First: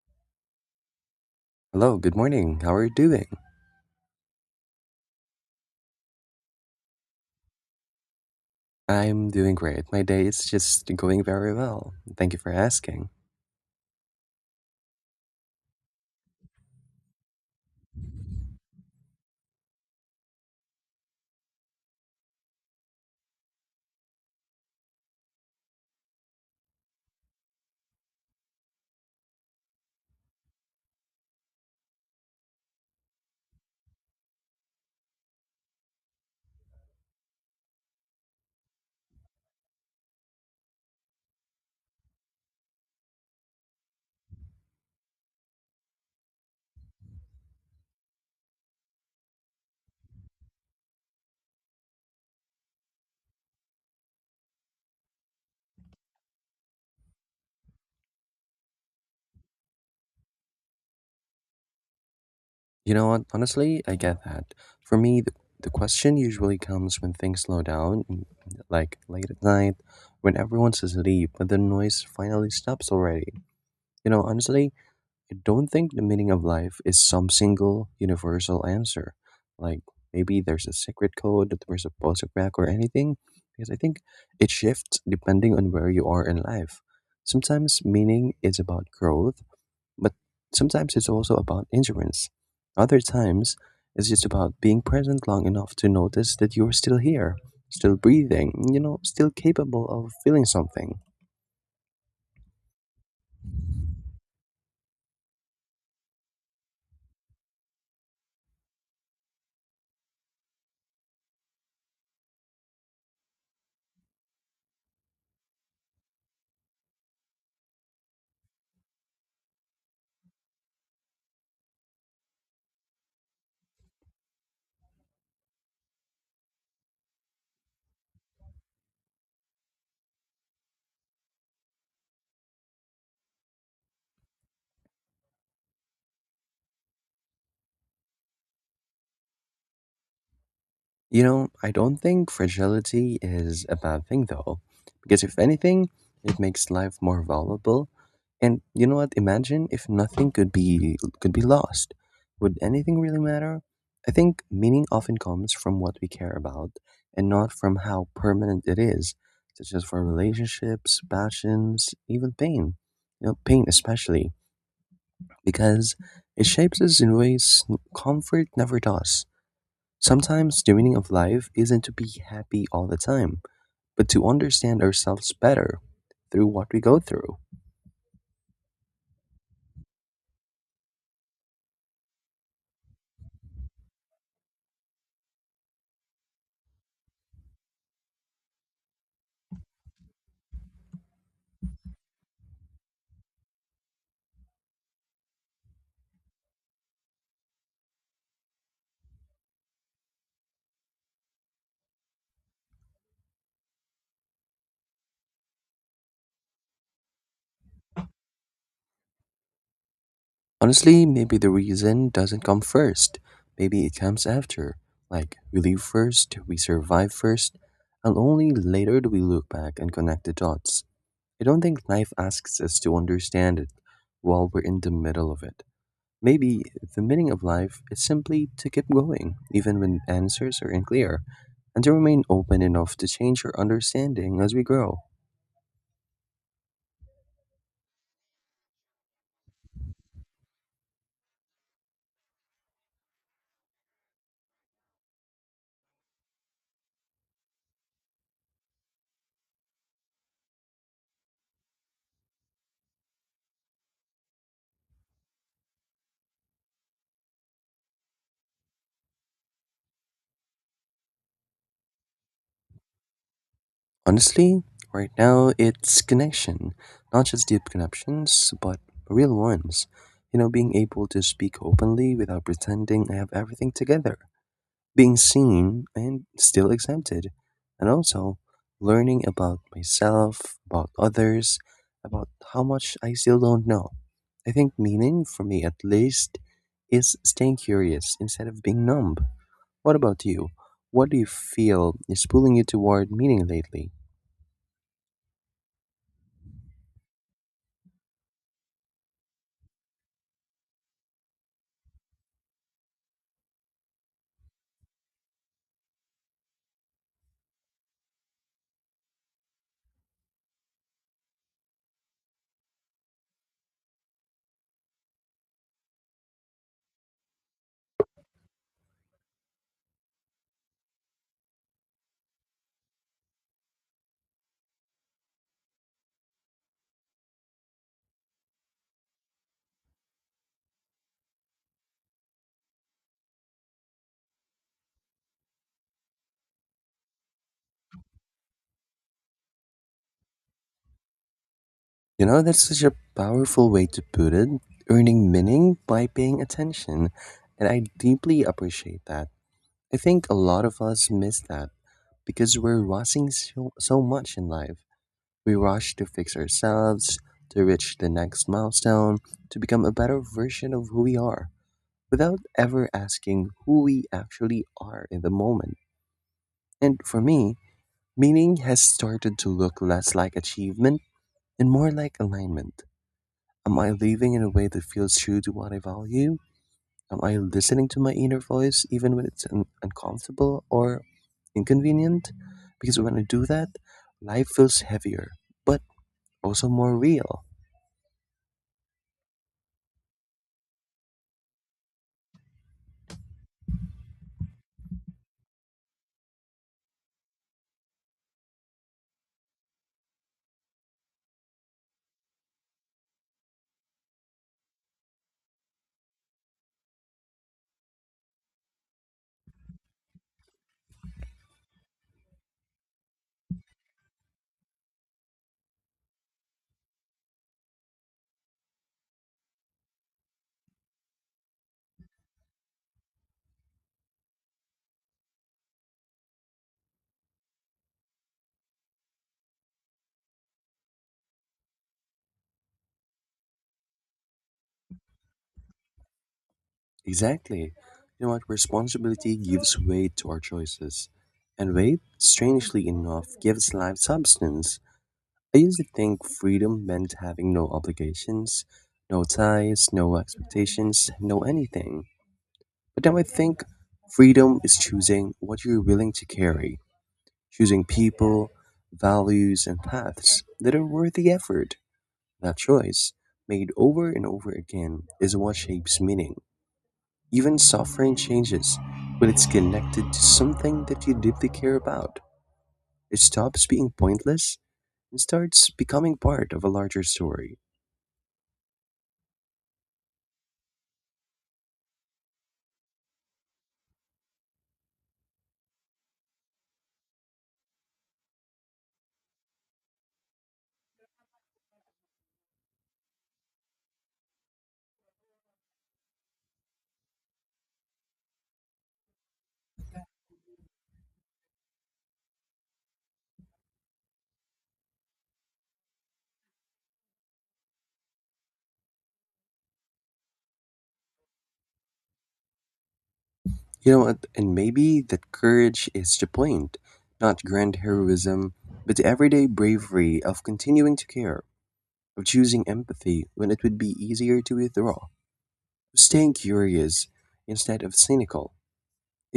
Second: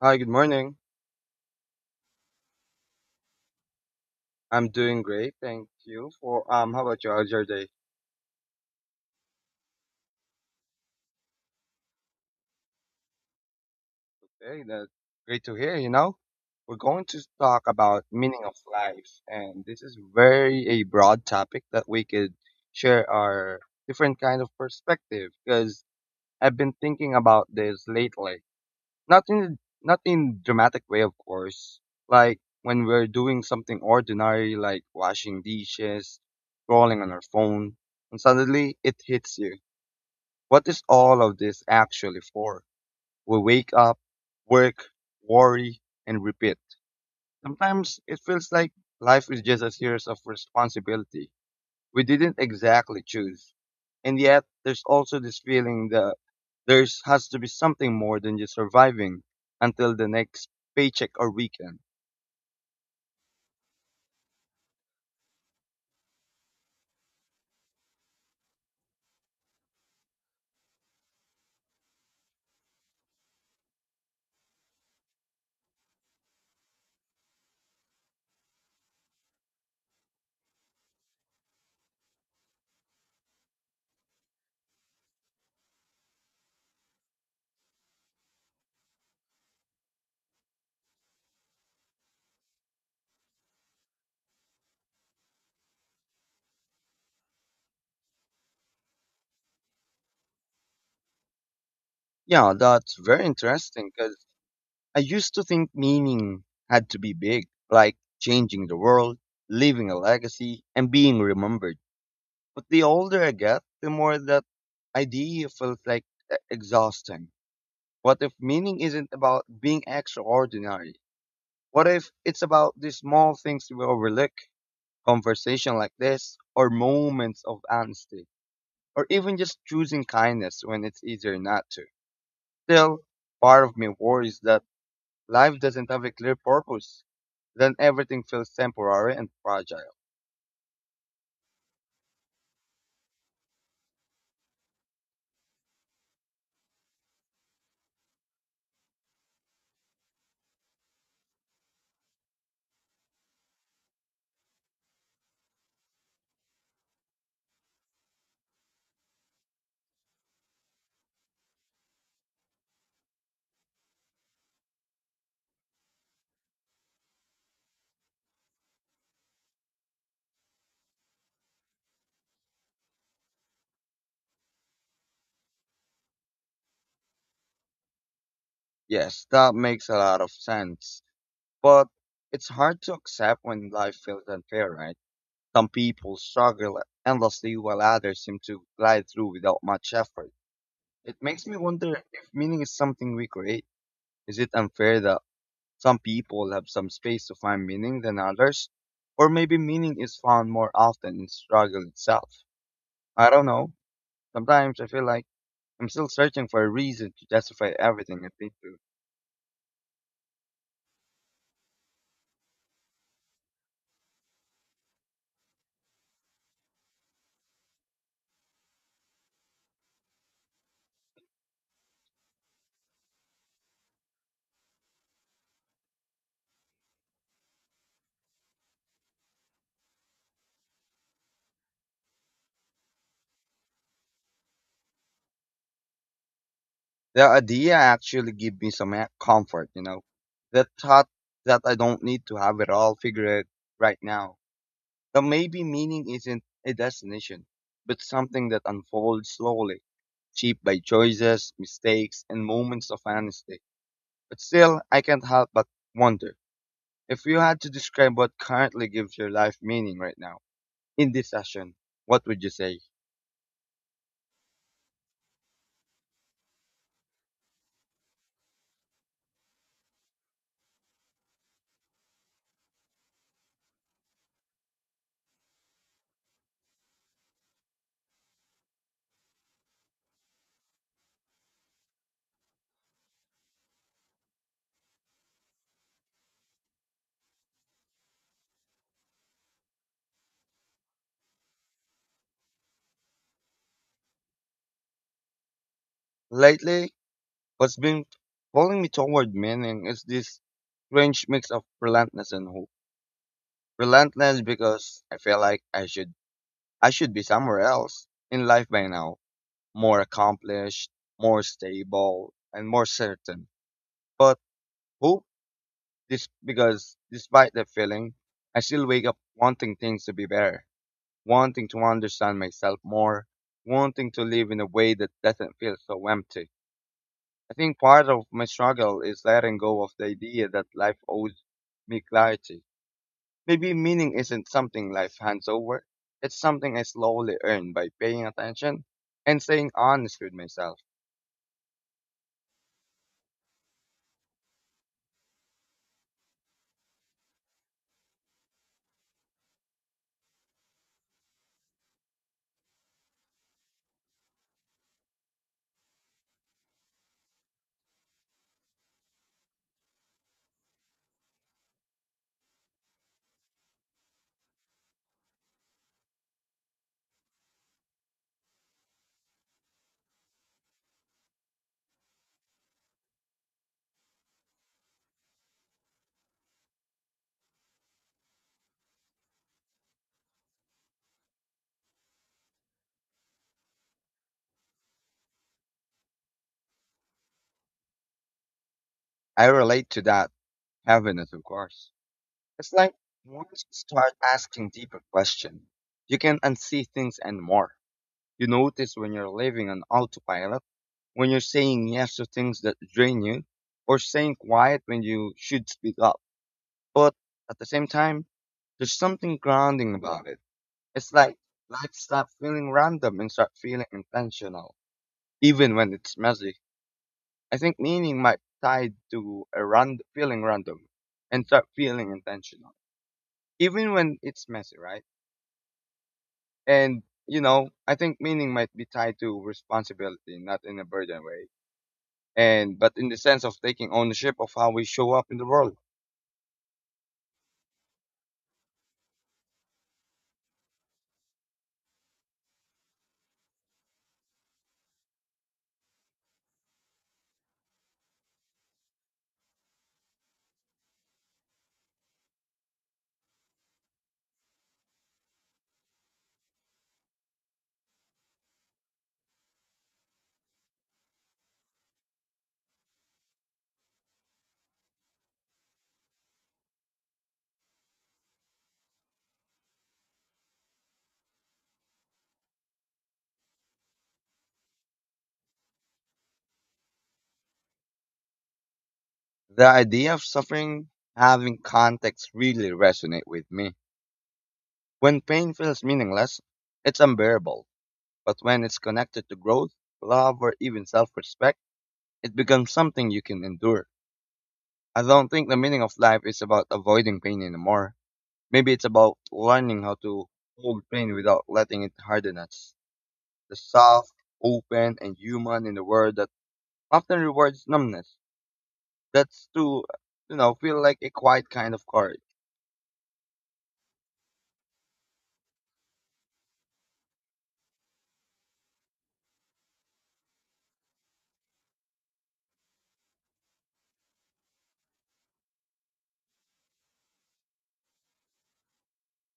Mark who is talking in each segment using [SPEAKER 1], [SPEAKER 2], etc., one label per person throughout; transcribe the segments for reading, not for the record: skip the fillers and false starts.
[SPEAKER 1] Hi, good morning.
[SPEAKER 2] Hello, good morning. How are you doing?
[SPEAKER 1] I'm doing great, thank you. For How about you? How's your day?
[SPEAKER 2] I'm doing great. My day is just going very well. Thank you for asking.
[SPEAKER 1] Okay, that's great to hear. You know, we're going to talk about meaning of life, and this is very a broad topic that we could share our different kind of perspective. Because I've been thinking about this lately, not in dramatic way, of course. Like when we're doing something ordinary, like washing dishes, scrolling on our phone, and suddenly it hits you. What is all of this actually for? We wake up, work, worry, and repeat. Sometimes it feels like life is just a series of responsibility we didn't exactly choose. And yet, there's also this feeling that there's has to be something more than just surviving until the next paycheck or weekend.
[SPEAKER 2] You know what? Honestly, I get that. For me, the question usually comes when things slow down, like late at night, when everyone's asleep, but the noise finally stops already. You know, honestly, don't think the meaning of life is some single universal answer. Like maybe there's a secret code that we're supposed to crack or anything. Because I think it shifts depending on where you are in life. Sometimes meaning is about growth, but sometimes it's also about endurance. Other times, it's just about being present long enough to notice that you're still here, still breathing, you know, still capable of feeling something.
[SPEAKER 1] Yeah, that's very interesting because I used to think meaning had to be big, like changing the world, leaving a legacy, and being remembered. But the older I get, the more that idea feels like exhausting. What if meaning isn't about being extraordinary? What if it's about the small things we overlook, conversation like this, or moments of honesty, or even just choosing kindness when it's easier not to? Still, part of me worries that life doesn't have a clear purpose. Then everything feels temporary and fragile.
[SPEAKER 2] You know, I don't think fragility is a bad thing though, because if anything, it makes life more valuable. And you know what? Imagine if nothing could be lost. Would anything really matter? I think meaning often comes from what we care about and not from how permanent it is, such as for relationships, passions, even pain. You know, pain especially, because it shapes us in ways comfort never does. Sometimes the meaning of life isn't to be happy all the time, but to understand ourselves better through what we go through.
[SPEAKER 1] Yes, that makes a lot of sense. But it's hard to accept when life feels unfair, right? Some people struggle endlessly while others seem to glide through without much effort. It makes me wonder if meaning is something we create. Is it unfair that some people have some space to find meaning than others? Or maybe meaning is found more often in struggle itself. I don't know. Sometimes I feel like I'm still searching for a reason to justify everything I think do.
[SPEAKER 2] Honestly, maybe the reason doesn't come first. Maybe it comes after. Like, we leave first, we survive first, and only later do we look back and connect the dots. I don't think life asks us to understand it while we're in the middle of it. Maybe the meaning of life is simply to keep going, even when answers are unclear, and to remain open enough to change our understanding as we grow.
[SPEAKER 1] The idea actually give me comfort, you know. The thought that I don't need to have it all figured right now. That maybe meaning isn't a destination, but something that unfolds slowly, shaped by choices, mistakes, and moments of honesty. But still, I can't help but wonder, if you had to describe what currently gives your life meaning right now in this session, what would you say?
[SPEAKER 2] Honestly, right now it's connection. Not just deep connections, but real ones. You know, being able to speak openly without pretending I have everything together. Being seen and still accepted, and also learning about myself, about others, about how much I still don't know. I think meaning, for me at least, is staying curious instead of being numb. What about you? What do you feel is pulling you toward meaning lately?
[SPEAKER 1] Lately, what's been pulling me toward meaning is this strange mix of relentless and hope. Relentless because I feel like I should be somewhere else in life by now, more accomplished, more stable, and more certain. But hope this because despite the feeling, I still wake up wanting things to be better, wanting to understand myself more, wanting to live in a way that doesn't feel so empty. I think part of my struggle is letting go of the idea that life owes me clarity. Maybe meaning isn't something life hands over. It's something I slowly earn by paying attention and staying honest with myself.
[SPEAKER 2] You know, that's such a powerful way to put it earning meaning by paying attention, and I deeply appreciate that. I think a lot of us miss that because we're rushing so much in life. We rush to fix ourselves, to reach the next milestone, to become a better version of who we are, without ever asking who we actually are in the moment. And for me, meaning has started to look less like achievement and more like alignment. Am I living in a way that feels true to what I value? Am I listening to my inner voice even when it's uncomfortable or inconvenient? Because when I do that, life feels heavier, but also more real.
[SPEAKER 1] I relate to that heaviness, of course. It's like once you start asking deeper questions, you can unsee things and more. You notice when you're living on autopilot, when you're saying yes to things that drain you, or staying quiet when you should speak up. But at the same time, there's something grounding about it. It's like life stops feeling random and start feeling intentional, even when it's messy. I think meaning might tie to feeling random and start feeling intentional, even when it's messy, right? And you know, I think meaning might be tied to responsibility, not in a burden way, and but in the sense of taking ownership of how we show up in the world.
[SPEAKER 2] Exactly. You know what? Responsibility gives weight to our choices. And weight, strangely enough, gives life substance. I used to think freedom meant having no obligations, no ties, no expectations, no anything. But now I think freedom is choosing what you're willing to carry choosing people, values, and paths that are worth the effort. That choice, made over and over again, is what shapes meaning. Even suffering changes when it's connected to something that you deeply care about. It stops being pointless and starts becoming part of a larger story.
[SPEAKER 1] The idea of suffering having context really resonate with me. When pain feels meaningless, it's unbearable. But when it's connected to growth, love, or even self respect, it becomes something you can endure. I don't think the meaning of life is about avoiding pain anymore. Maybe it's about learning how to hold pain without letting it harden us. The soft, open, and human in the world that often rewards numbness. That's to, feel like a quiet kind of courage.
[SPEAKER 2] You know what? And maybe that courage is the point, not grand heroism, but the everyday bravery of continuing to care, of choosing empathy when it would be easier to withdraw. Staying curious instead of cynical.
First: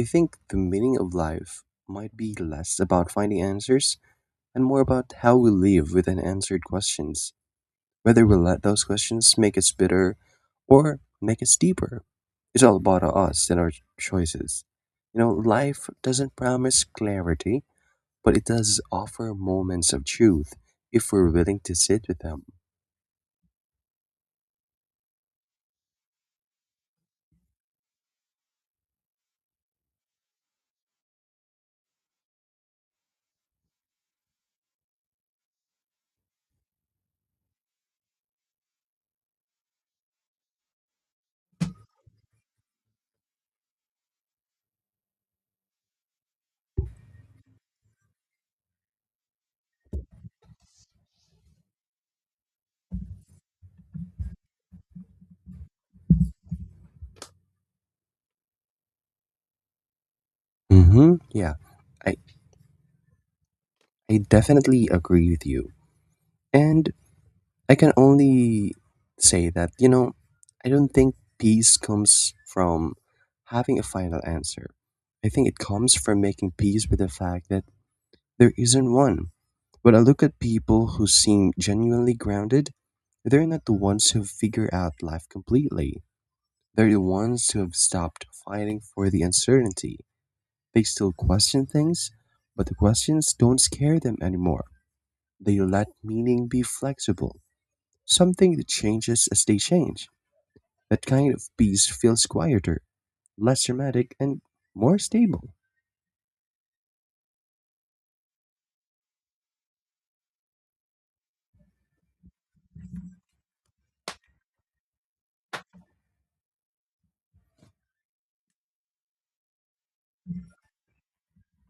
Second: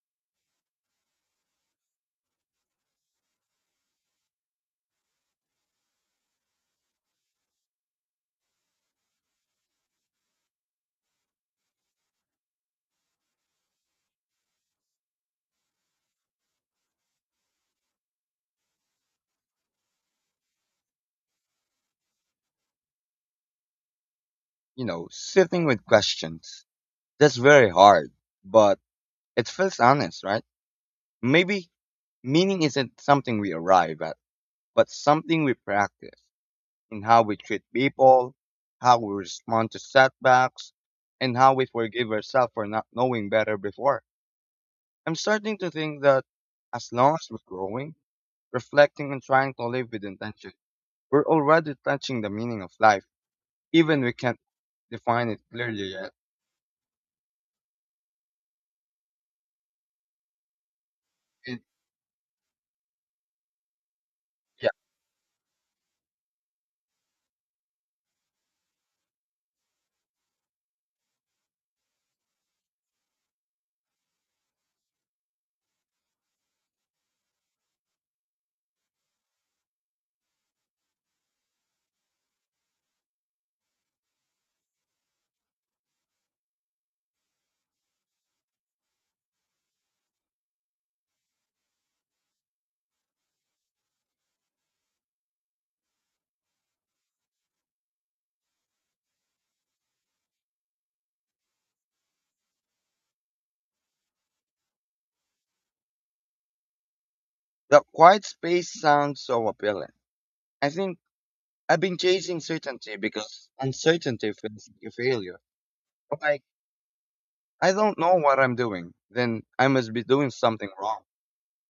[SPEAKER 2] I think the meaning of life might be less about finding answers and more about how we live with unanswered questions, whether we let those questions make us bitter or make us deeper. It's all about us and our choices. You know, life doesn't promise clarity, but it does offer moments of truth if we're willing to sit with them.
[SPEAKER 1] You know, sitting with questions. That's very hard, but it feels honest, right? Maybe meaning isn't something we arrive at, but something we practice in how we treat people, how we respond to setbacks, and how we forgive ourselves for not knowing better before. I'm starting to think that as long as we're growing, reflecting, and trying to live with intention, we're already touching the meaning of life, even we can't define it clearly yet.
[SPEAKER 2] Mm-hmm. Yeah,
[SPEAKER 1] It,
[SPEAKER 2] I, I
[SPEAKER 1] yeah,
[SPEAKER 2] definitely agree with you. And I can only say that, you know, I don't think peace comes from having a final answer. I think it comes from making peace with the fact that there isn't one. When I look at people who seem genuinely grounded, they're not the ones who figure out life completely. They're the ones who have stopped fighting for the uncertainty. They still question things, but the questions don't scare them anymore. They let meaning be flexible. Something that changes as they change. That kind of peace feels quieter, less dramatic, and more stable.
[SPEAKER 1] the quiet space sounds so appealing. I think I've been chasing certainty because uncertainty feels like a failure. Like, I don't know what I'm doing, then I must be doing something wrong.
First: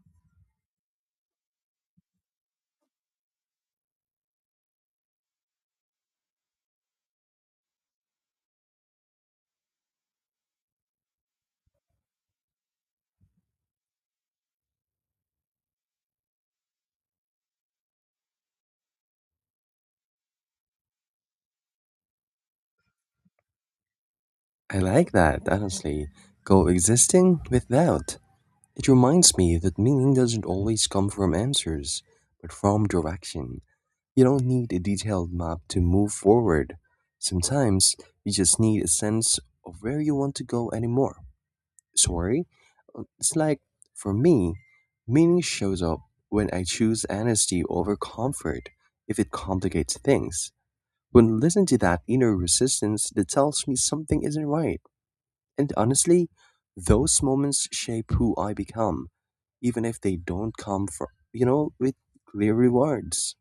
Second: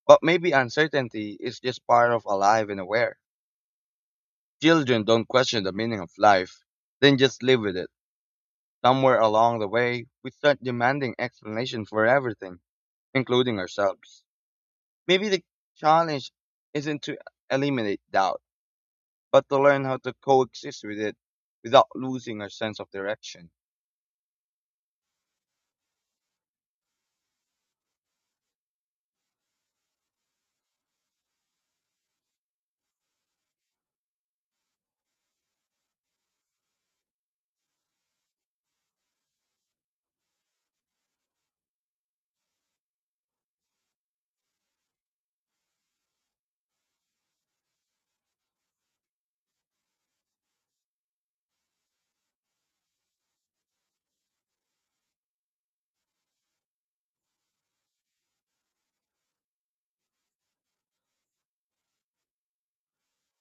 [SPEAKER 1] But maybe uncertainty is just part of alive and aware. Children don't question the meaning of life, then just live with it. Somewhere along the way, we start demanding explanation for everything, including ourselves. Maybe the challenge isn't to eliminate doubt, but to learn how to coexist with it without losing our sense of direction.
[SPEAKER 2] I like that, honestly. Coexisting with doubt. It reminds me that meaning doesn't always come from answers, but from direction. You don't need a detailed map to move forward. Sometimes you just need a sense of where you want to go anymore. Sorry, it's like for me, meaning shows up when I choose honesty over comfort if it complicates things. When listening to that inner resistance that tells me something isn't right. And honestly, those moments shape who I become, even if they don't come from, you know, with clear rewards.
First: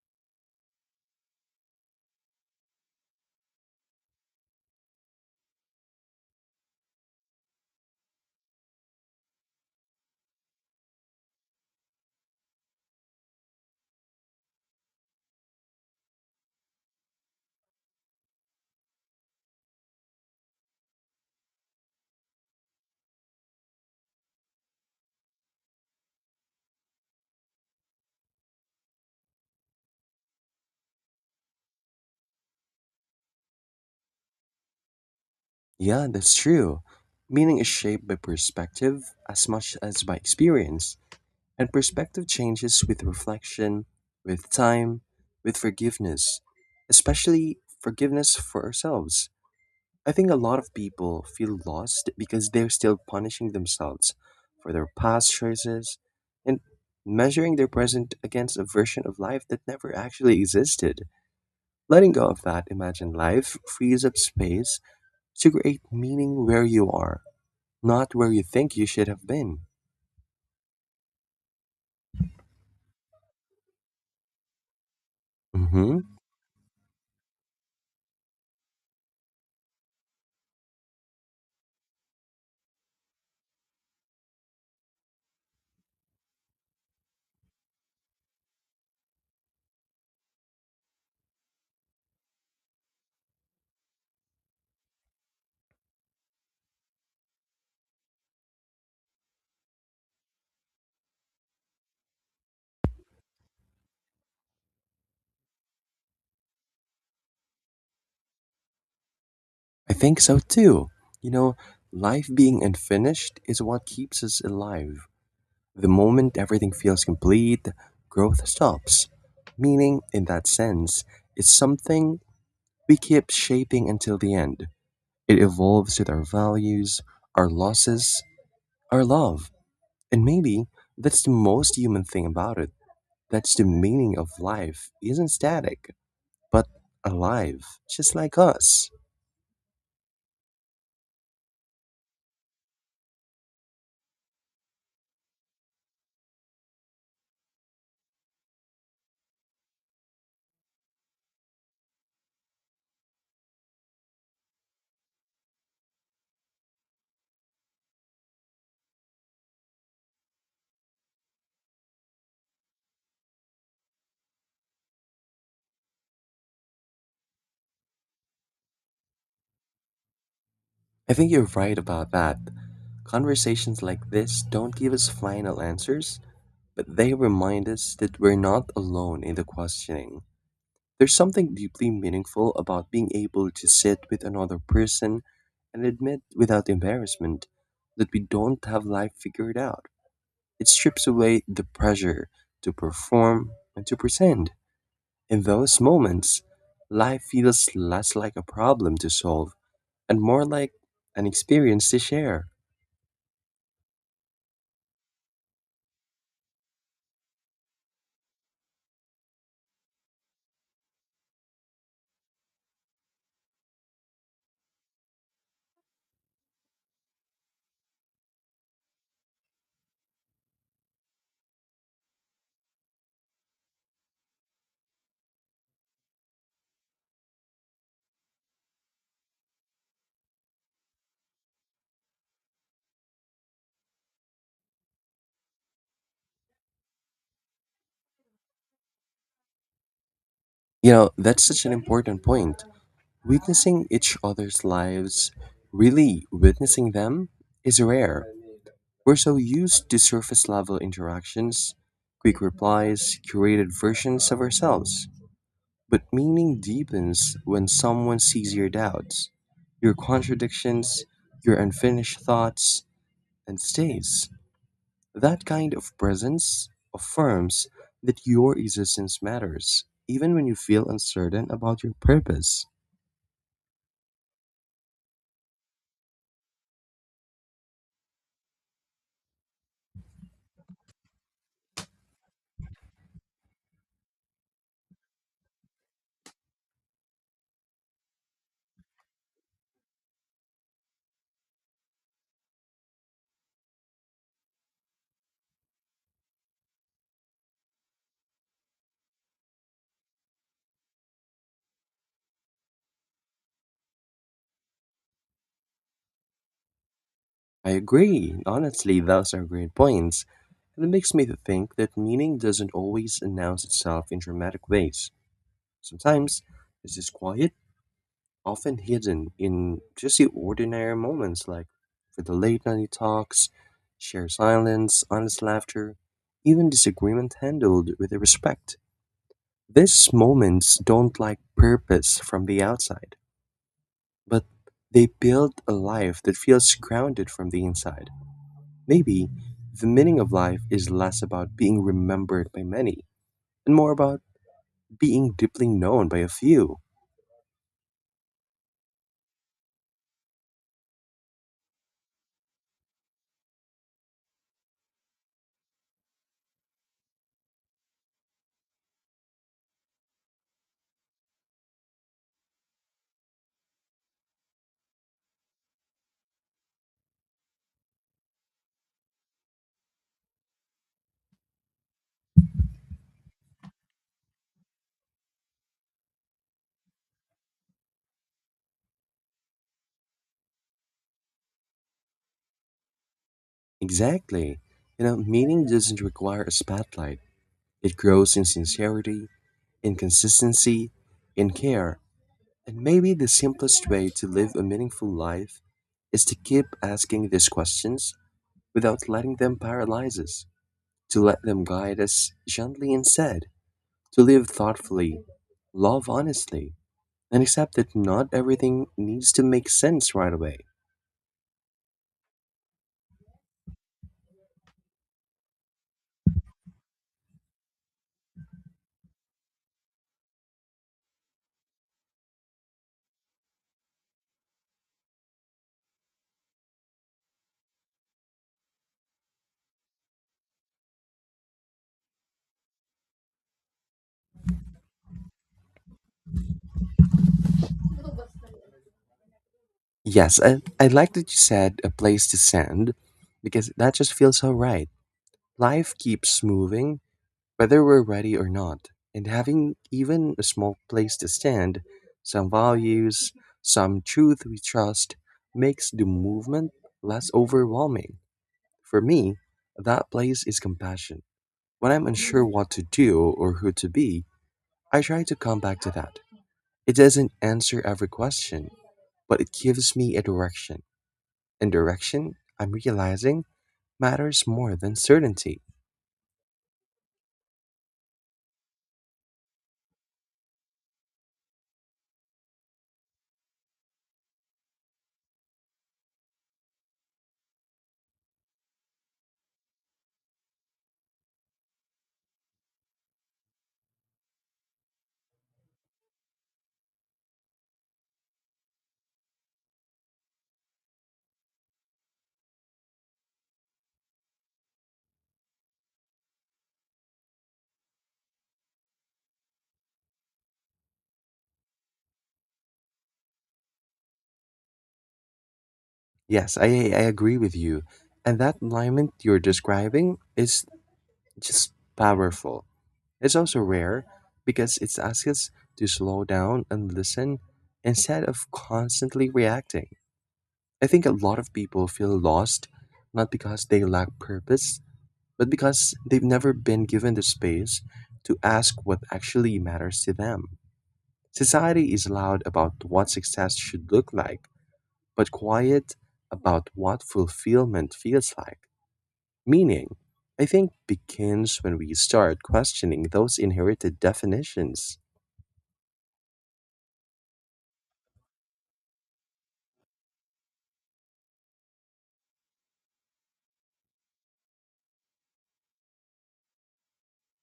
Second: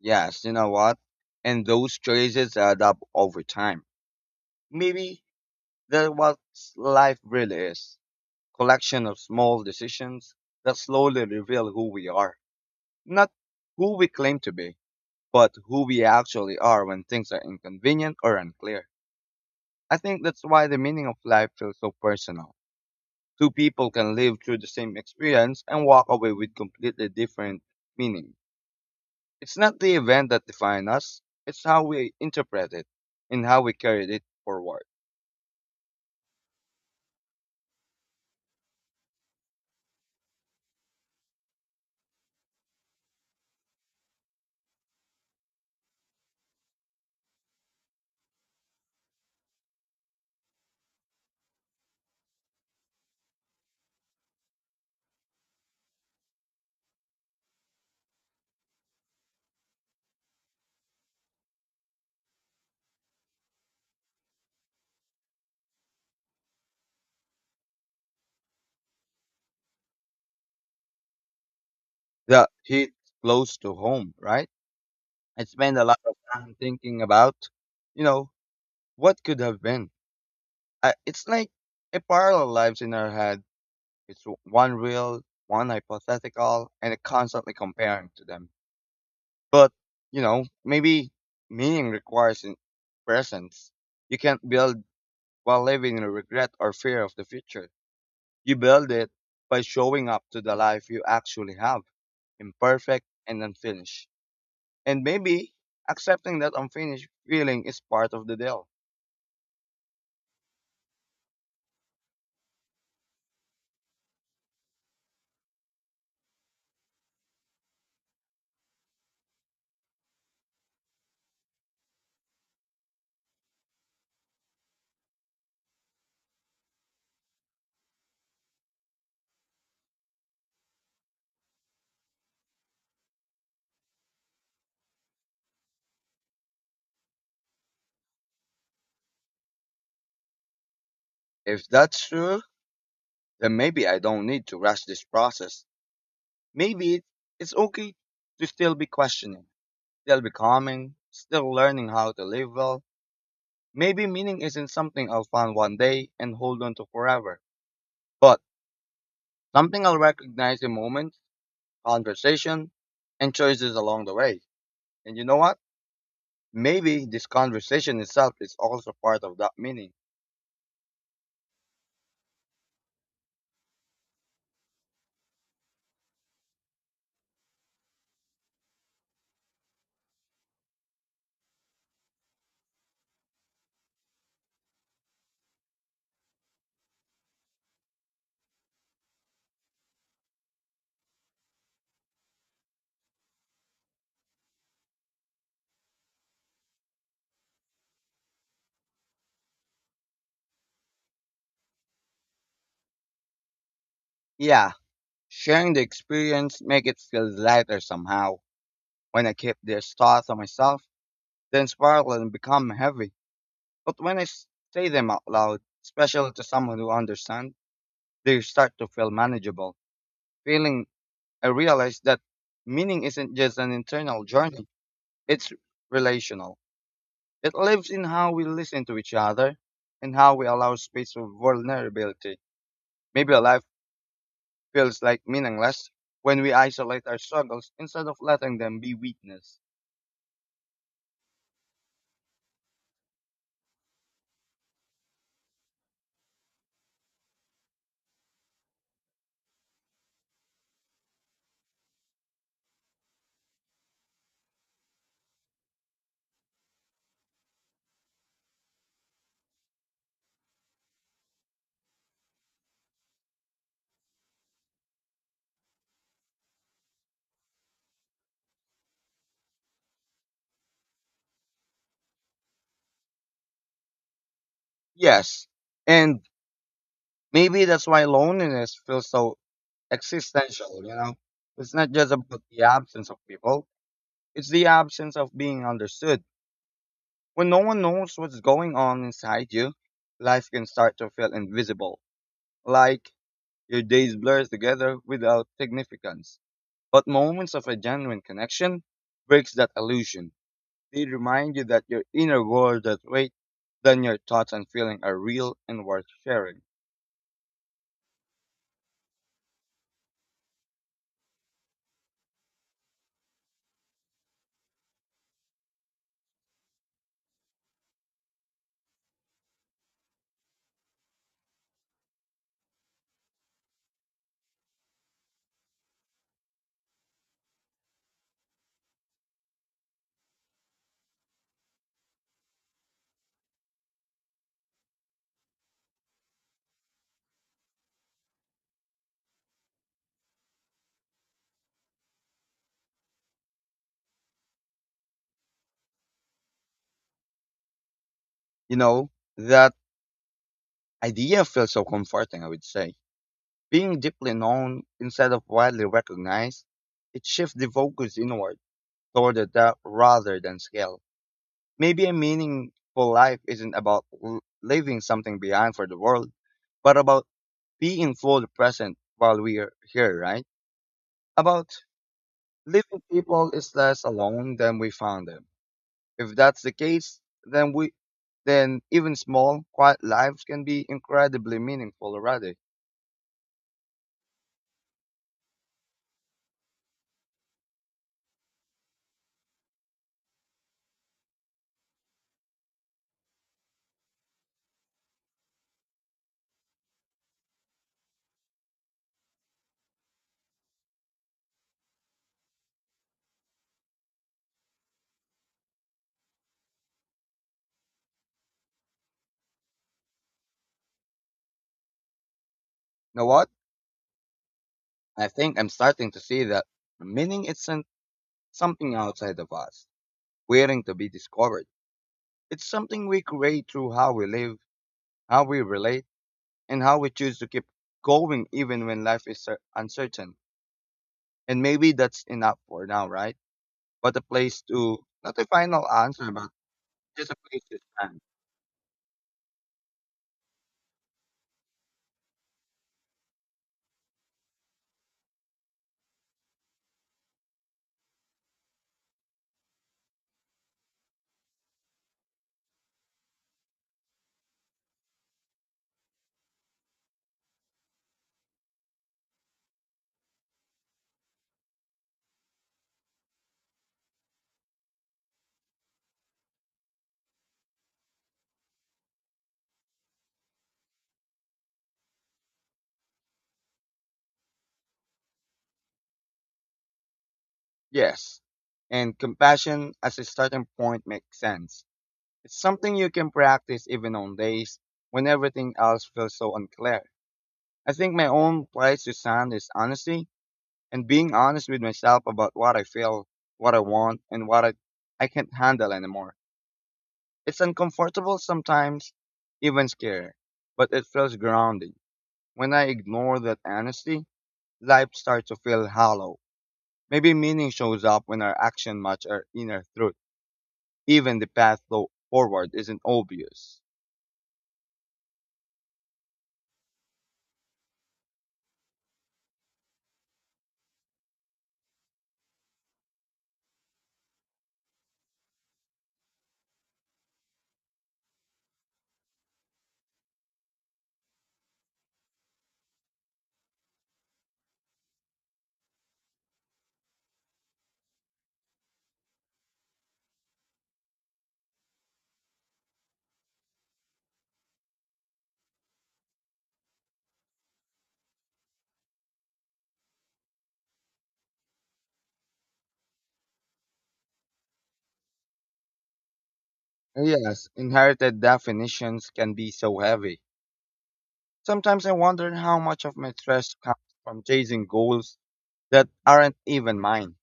[SPEAKER 1] Yes, you know what? And those choices add up over time. Maybe that's what life really is. Collection of small decisions that slowly reveal who we are. Not who we claim to be, but who we actually are when things are inconvenient or unclear. I think that's why the meaning of life feels so personal. Two people can live through the same experience and walk away with completely different meanings. It's not the event that defines us, it's how we interpret it and how we carry it forward.
[SPEAKER 2] Yeah, that's true. Meaning is shaped by perspective as much as by experience. And perspective changes with reflection, with time, with forgiveness, especially forgiveness for ourselves. I think a lot of people feel lost because they're still punishing themselves for their past choices and measuring their present against a version of life that never actually existed. Letting go of that imagined life frees up space to create meaning where you are, not where you think you should have been.
[SPEAKER 1] That hit close to home, right? I spend a lot
[SPEAKER 2] Hmm.
[SPEAKER 1] of time thinking about, you know, what could have been. I, it's like a parallel lives in our head. It's one real, one hypothetical, and constantly comparing to them. But, you know, maybe meaning requires in presence. You can't build while living in regret or fear of the future. You build it by showing up to the life you actually have, imperfect and unfinished. And maybe accepting that unfinished feeling is part of the deal.
[SPEAKER 2] I think so too. You know, life being unfinished is what keeps us alive. The moment everything feels complete, growth stops. Meaning, in that sense, is something we keep shaping until the end. It evolves with our values, our losses, our love. And maybe that's the most human thing about it. That's the meaning of life isn't static, but alive, just like us.
[SPEAKER 1] If that's true, then maybe I don't need to rush this process. Maybe it's okay to still be questioning, still becoming, still learning how to live well. Maybe meaning isn't something I'll find one day and hold on to forever, but something I'll recognize in moments, conversation, and choices along the way. And you know what? Maybe this conversation itself is also part of that meaning.
[SPEAKER 2] I think you're right about that. Conversations like this don't give us final answers, but they remind us that we're not alone in the questioning. There's something deeply meaningful about being able to sit with another person and admit without embarrassment that we don't have life figured out. It strips away the pressure to perform and to pretend. In those moments, life feels less like a problem to solve and more like an experience to share.
[SPEAKER 1] Yeah, sharing the experience make it feel lighter somehow. When I keep these thoughts to myself, then spiral and become heavy. But when say them out loud, especially to someone who understands, they start to feel manageable. Feeling I realize that meaning isn't just an internal journey, it's relational. It lives in how we listen to each other and how we allow space for vulnerability. Maybe a life feels like meaningless when we isolate our struggles instead of letting them be weakness.
[SPEAKER 2] You know, that's such an important point. Witnessing each other's lives, really witnessing them, is rare. We're so used to surface level interactions, quick replies, curated versions of ourselves. But meaning deepens when someone sees your doubts, your contradictions, your unfinished thoughts, and stays. That kind of presence affirms that your existence matters, even when you feel uncertain about your purpose.
[SPEAKER 1] Yes. And maybe that's why loneliness feels so existential, you know? It's not just about the absence of people, it's the absence of being understood. When no one knows what's going on inside you, life can start to feel invisible. Like your days blur together without significance. But moments of a genuine connection breaks that illusion. They remind you that your inner world that weight than your thoughts and feeling are real and worth sharing.
[SPEAKER 2] I agree. Honestly, those are great points. And it makes me to think that meaning doesn't always announce itself in dramatic ways. Sometimes it's just quiet, often hidden in just the ordinary moments like for the late night talks, shared silence, honest laughter, even disagreement handled with respect. These moments don't like purpose from the outside, but they build a life that feels grounded from the inside. Maybe the meaning of life is less about being remembered by many and more about being deeply known by a few.
[SPEAKER 1] You know, that idea feels so comforting, I would say. Being deeply known instead of widely recognized, it shifts the focus inward toward the depth rather than scale. Maybe a meaningful life isn't about leaving something behind for the world, but about being fully present while we are here, right? About leaving people is less alone than we found them. If that's the case, then even small, quiet lives can be incredibly meaningful already. You
[SPEAKER 2] Exactly. You know, meaning doesn't require a spotlight. It grows in sincerity, in consistency, in care. And maybe the simplest way to live a meaningful life is to keep asking these questions without letting them paralyze us, to let them guide us gently instead, to live thoughtfully, love honestly, and accept that not everything needs to make sense right away.
[SPEAKER 1] know what? I think I'm starting to see that meaning isn't something outside of us, waiting to be discovered. It's something we create through how we live, how we relate, and how we choose to keep going even when life is uncertain. And maybe that's enough for now, right? But a place to, not a final answer, but just a place to stand.
[SPEAKER 2] Yes, I like that you said a place to send because that just feels so right. Life keeps moving, whether we're ready or not. And having even a small place to stand, some values, some truth we trust, makes the movement less overwhelming. For me, that place is compassion. When I'm unsure what to do or who to be, I try to come back to that. It doesn't answer every question, but it gives me a direction. And direction, I'm realizing, matters more than certainty.
[SPEAKER 1] Yes. And compassion as a starting point makes sense. It's something you can practice even on days when everything else feels so unclear. I think my own place to stand is honesty and being honest with myself about what I feel, what I want, and what I can't handle anymore. It's uncomfortable sometimes, even scary, but it feels grounding. When I ignore that honesty, life starts to feel hollow. Maybe meaning shows up when our action match our inner truth. Even the path forward isn't obvious.
[SPEAKER 2] Yes, I agree with you. And that alignment you're describing is just powerful. It's also rare because it asks us to slow down and listen instead of constantly reacting. I think a lot of people feel lost not because they lack purpose but because they've never been given the space to ask what actually matters to them. Society is loud about what success should look like, but quiet about what fulfillment feels like. Meaning, I think, begins when we start questioning those inherited definitions.
[SPEAKER 1] And yes, inherited definitions can be so heavy. Sometimes I wonder how much of my stress comes from chasing goals that aren't even mine.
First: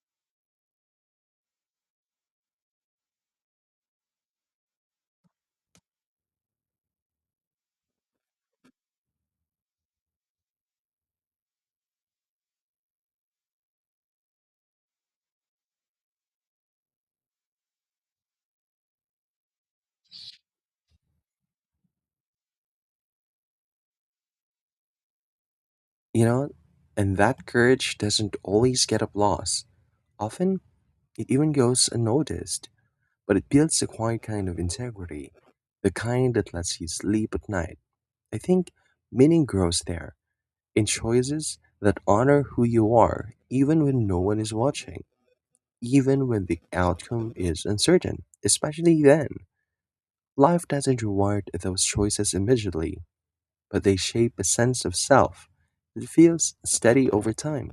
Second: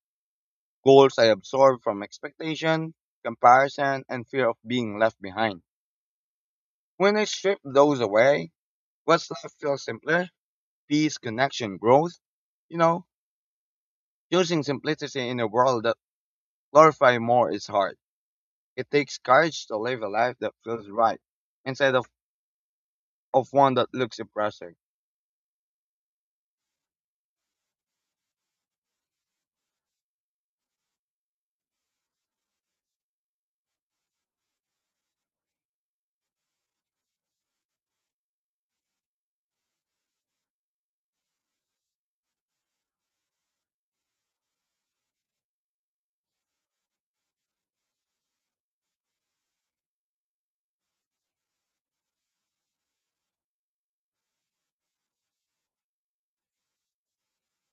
[SPEAKER 1] Goals I absorb from expectation, comparison, and fear of being left behind. When I strip those away, what's left feels simpler peace, connection, growth. You know, choosing simplicity in a world that glorifies more is hard. It takes courage to live a life that feels right instead of, of one that looks impressive.
[SPEAKER 2] You know, and that courage doesn't always get applause. Often, it even goes unnoticed, but it builds a quiet kind of integrity, the kind that lets you sleep at night. I think meaning grows there in choices that honor who you are, even when no one is watching, even when the outcome is uncertain. Especially then, life doesn't reward those choices immediately, but they shape a sense of self that feels steady over time.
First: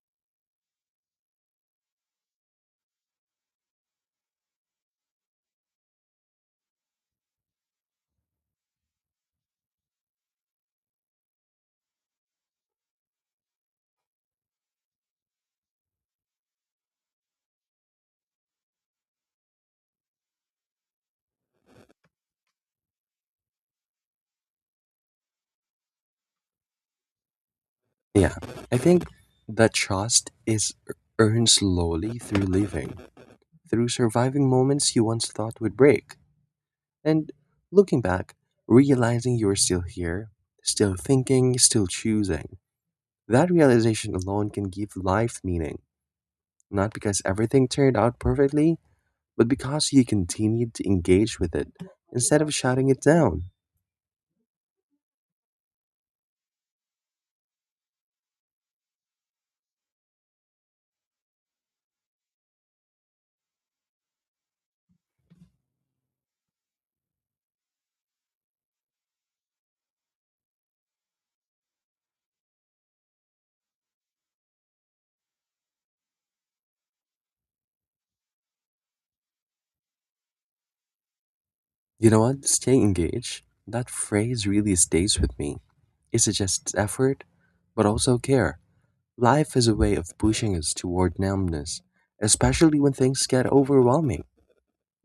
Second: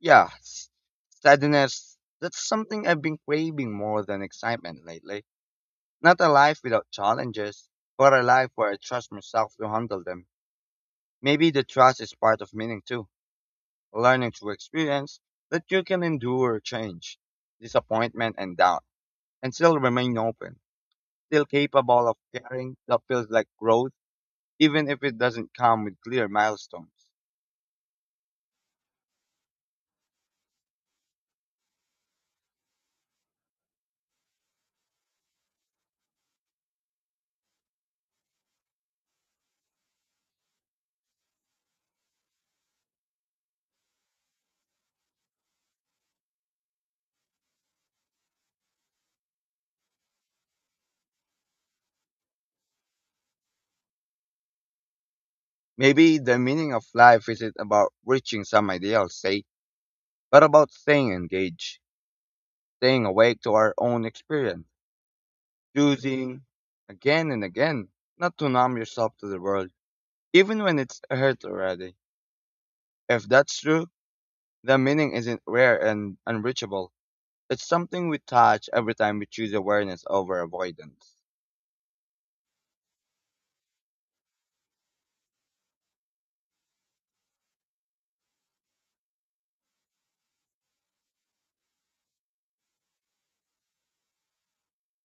[SPEAKER 1] Yeah, steadiness, that's something I've been craving more than excitement lately. Not a life without challenges, but a life where I trust myself to handle them. Maybe the trust is part of meaning too, learning through experience that you can endure change, disappointment, and doubt, and still remain open, still capable of caring that feels like growth even if it doesn't come with clear milestones.
[SPEAKER 2] Yeah, I think that trust is earned slowly through living, through surviving moments you once thought would break. And looking back, realizing you're still here, still thinking, still choosing, that realization alone can give life meaning, not because everything turned out perfectly, but because you continued to engage with it instead of shutting it down.
[SPEAKER 1] Maybe the meaning of life isn't about reaching some ideal state, but about staying engaged, staying awake to our own experience, choosing again and again not to numb yourself to the world, even when it's hurt already. If that's true, the meaning isn't rare and unreachable. It's something we touch every time we choose awareness over avoidance.
[SPEAKER 2] You know what? Stay engaged. That phrase really stays with me. It suggests effort, but also care. Life is a way of pushing us toward numbness, especially when things get overwhelming.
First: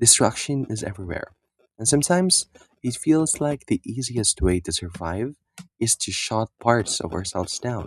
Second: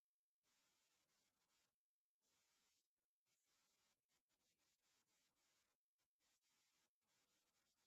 [SPEAKER 2] Destruction is everywhere, and sometimes it feels like the easiest way to survive is to shut parts of ourselves down.